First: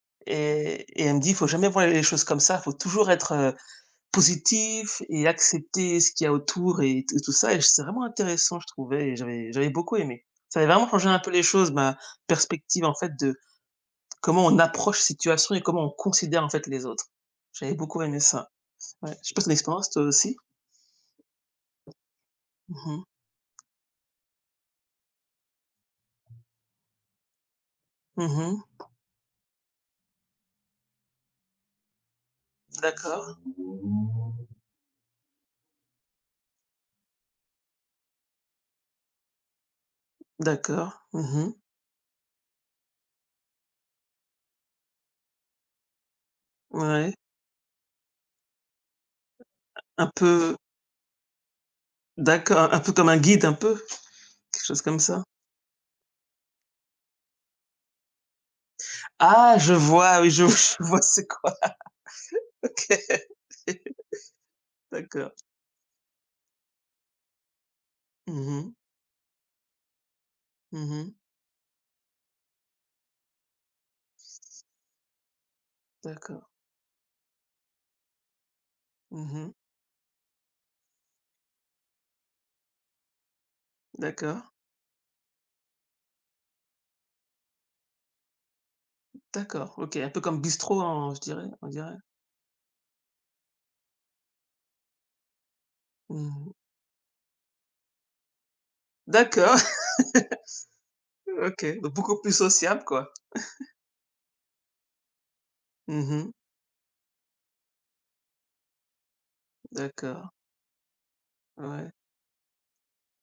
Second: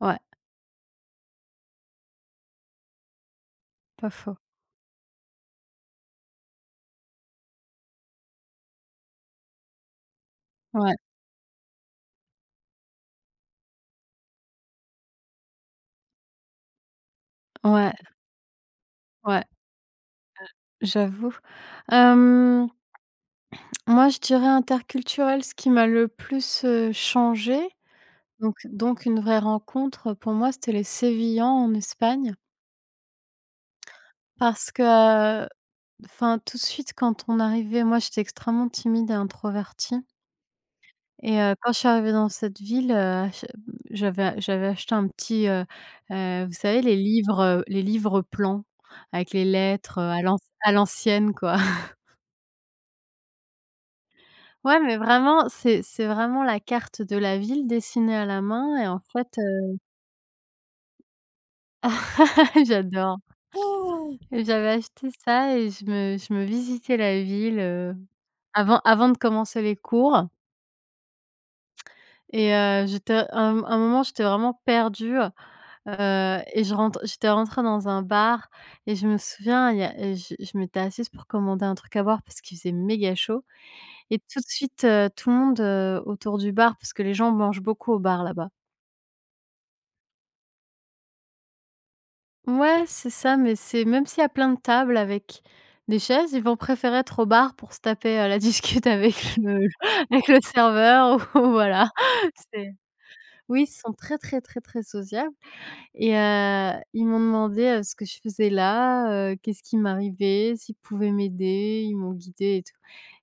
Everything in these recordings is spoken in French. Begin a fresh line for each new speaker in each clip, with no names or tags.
Ouais.
Et et elle me dit: «Faut jamais voir les choses comme ça, il faut toujours être, heu,
Pas faux.
positif et accepter ce qu'il y a autour», et tout et tout ça et c'est vraiment intéressant, je trouvais et j'avais j'avais beaucoup aimé. Ça avait vraiment
Ouais.
changé un peu les choses, ma perspective, en fait, de comment on approche la situation et comment on considère, en fait, les autres. J'avais
Ouais.
beaucoup aimé ça. Ouais, je sais
Ouais.
pas tu as une expérience, toi aussi?
Heu, j'avoue, hem
Mmh mh.
moi je dirais interculturel, ce qui m'a le plus, heu, changée.
Mmh
Donc
mh.
donc une vraie rencontre, heu, pour moi, c'était les Sévillans en Espagne.
D'accord.
Parce que, enfin tout de suite quand on arrivait moi j'étais extrêmement timide et introvertie.
D'accord,
Et
mmh mh.
heu, quand je suis arrivée dans cette ville, heu, j hem, j'avais j'avais acheté un petit, heu, heu, vous savez les
Ouais.
livres, heu, les livres plans avec les lettres, heu,
Un
à l'anc
peu
à l'ancienne, quoi.
D'accord, un peu comme un guide un peu? Quelque
Ouais,
chose
mais
comme ça?
vraiment, c'est c'est vraiment la carte de la ville dessinée à la main et en fait,
Ah je
heu
vois, oui je v je vois c'est quoi. OK.
J'adore. J'avais acheté
D'accord.
ça et je me je me visitais la ville, heu,
Mmh mh.
avant avant de commencer les cours
Mmh mh.
et heu, j'étais un m un moment, j'étais vraiment perdue, heu, heu
D'accord.
et je rentre j'étais rentrée dans un bar et je me
Mmh mh.
souviens, il y a et je je m'étais assise pour commander un truc à boire parce qu'il faisait méga chaud et tout de
D'accord.
suite, heu, tout le monde, heu, autour du bar parce que les gens mangent beaucoup au bar, là-bas.
D'accord, OK, un peu comme bistrot en je dirais on dirait?
Ouais, c'est ça, mais c'est même s'il y a plein de table avec des chaises, ils
Mmh.
vont préférer être au bar pour se taper la discute avec
D'accord.
le le avec le serveur ou
OK,
voilà,
donc beaucoup plus
c'est
sociables, quoi.
oui, ils sont très, très, très, très sociables,
Mmh
et
mh.
heu, ils m'ont demandé ce que je faisais là, heu, qu'est-ce qui
D'accord.
m'arrivait, s'ils pouvaient m'aider,
Ouais.
ils m'ont guidée et tout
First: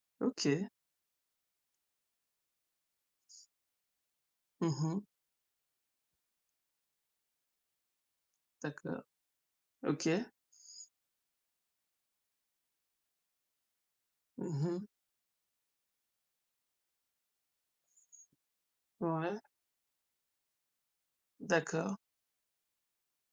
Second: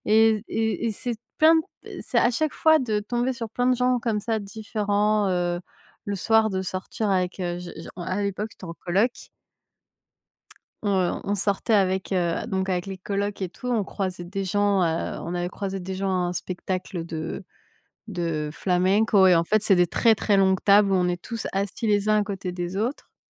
et
OK.
et et c'est plein p c'est à chaque fois de tomber sur plein de gens comme ça
Mmh mh.
différents, heu, le soir de sortir avec, heu, je je en à l'époque, j'étais en
D'accord.
coloc
OK.
heu, on sortait avec, heu, donc avec les colocs et tout, on croisait des
Mmh
gens,
mh.
heu, on avait croisé des gens à un spectacle de de flamenco et
Ouais.
en fait, c'est des très, très longues tables où on est tous assis
D'accord.
les uns à côté des autres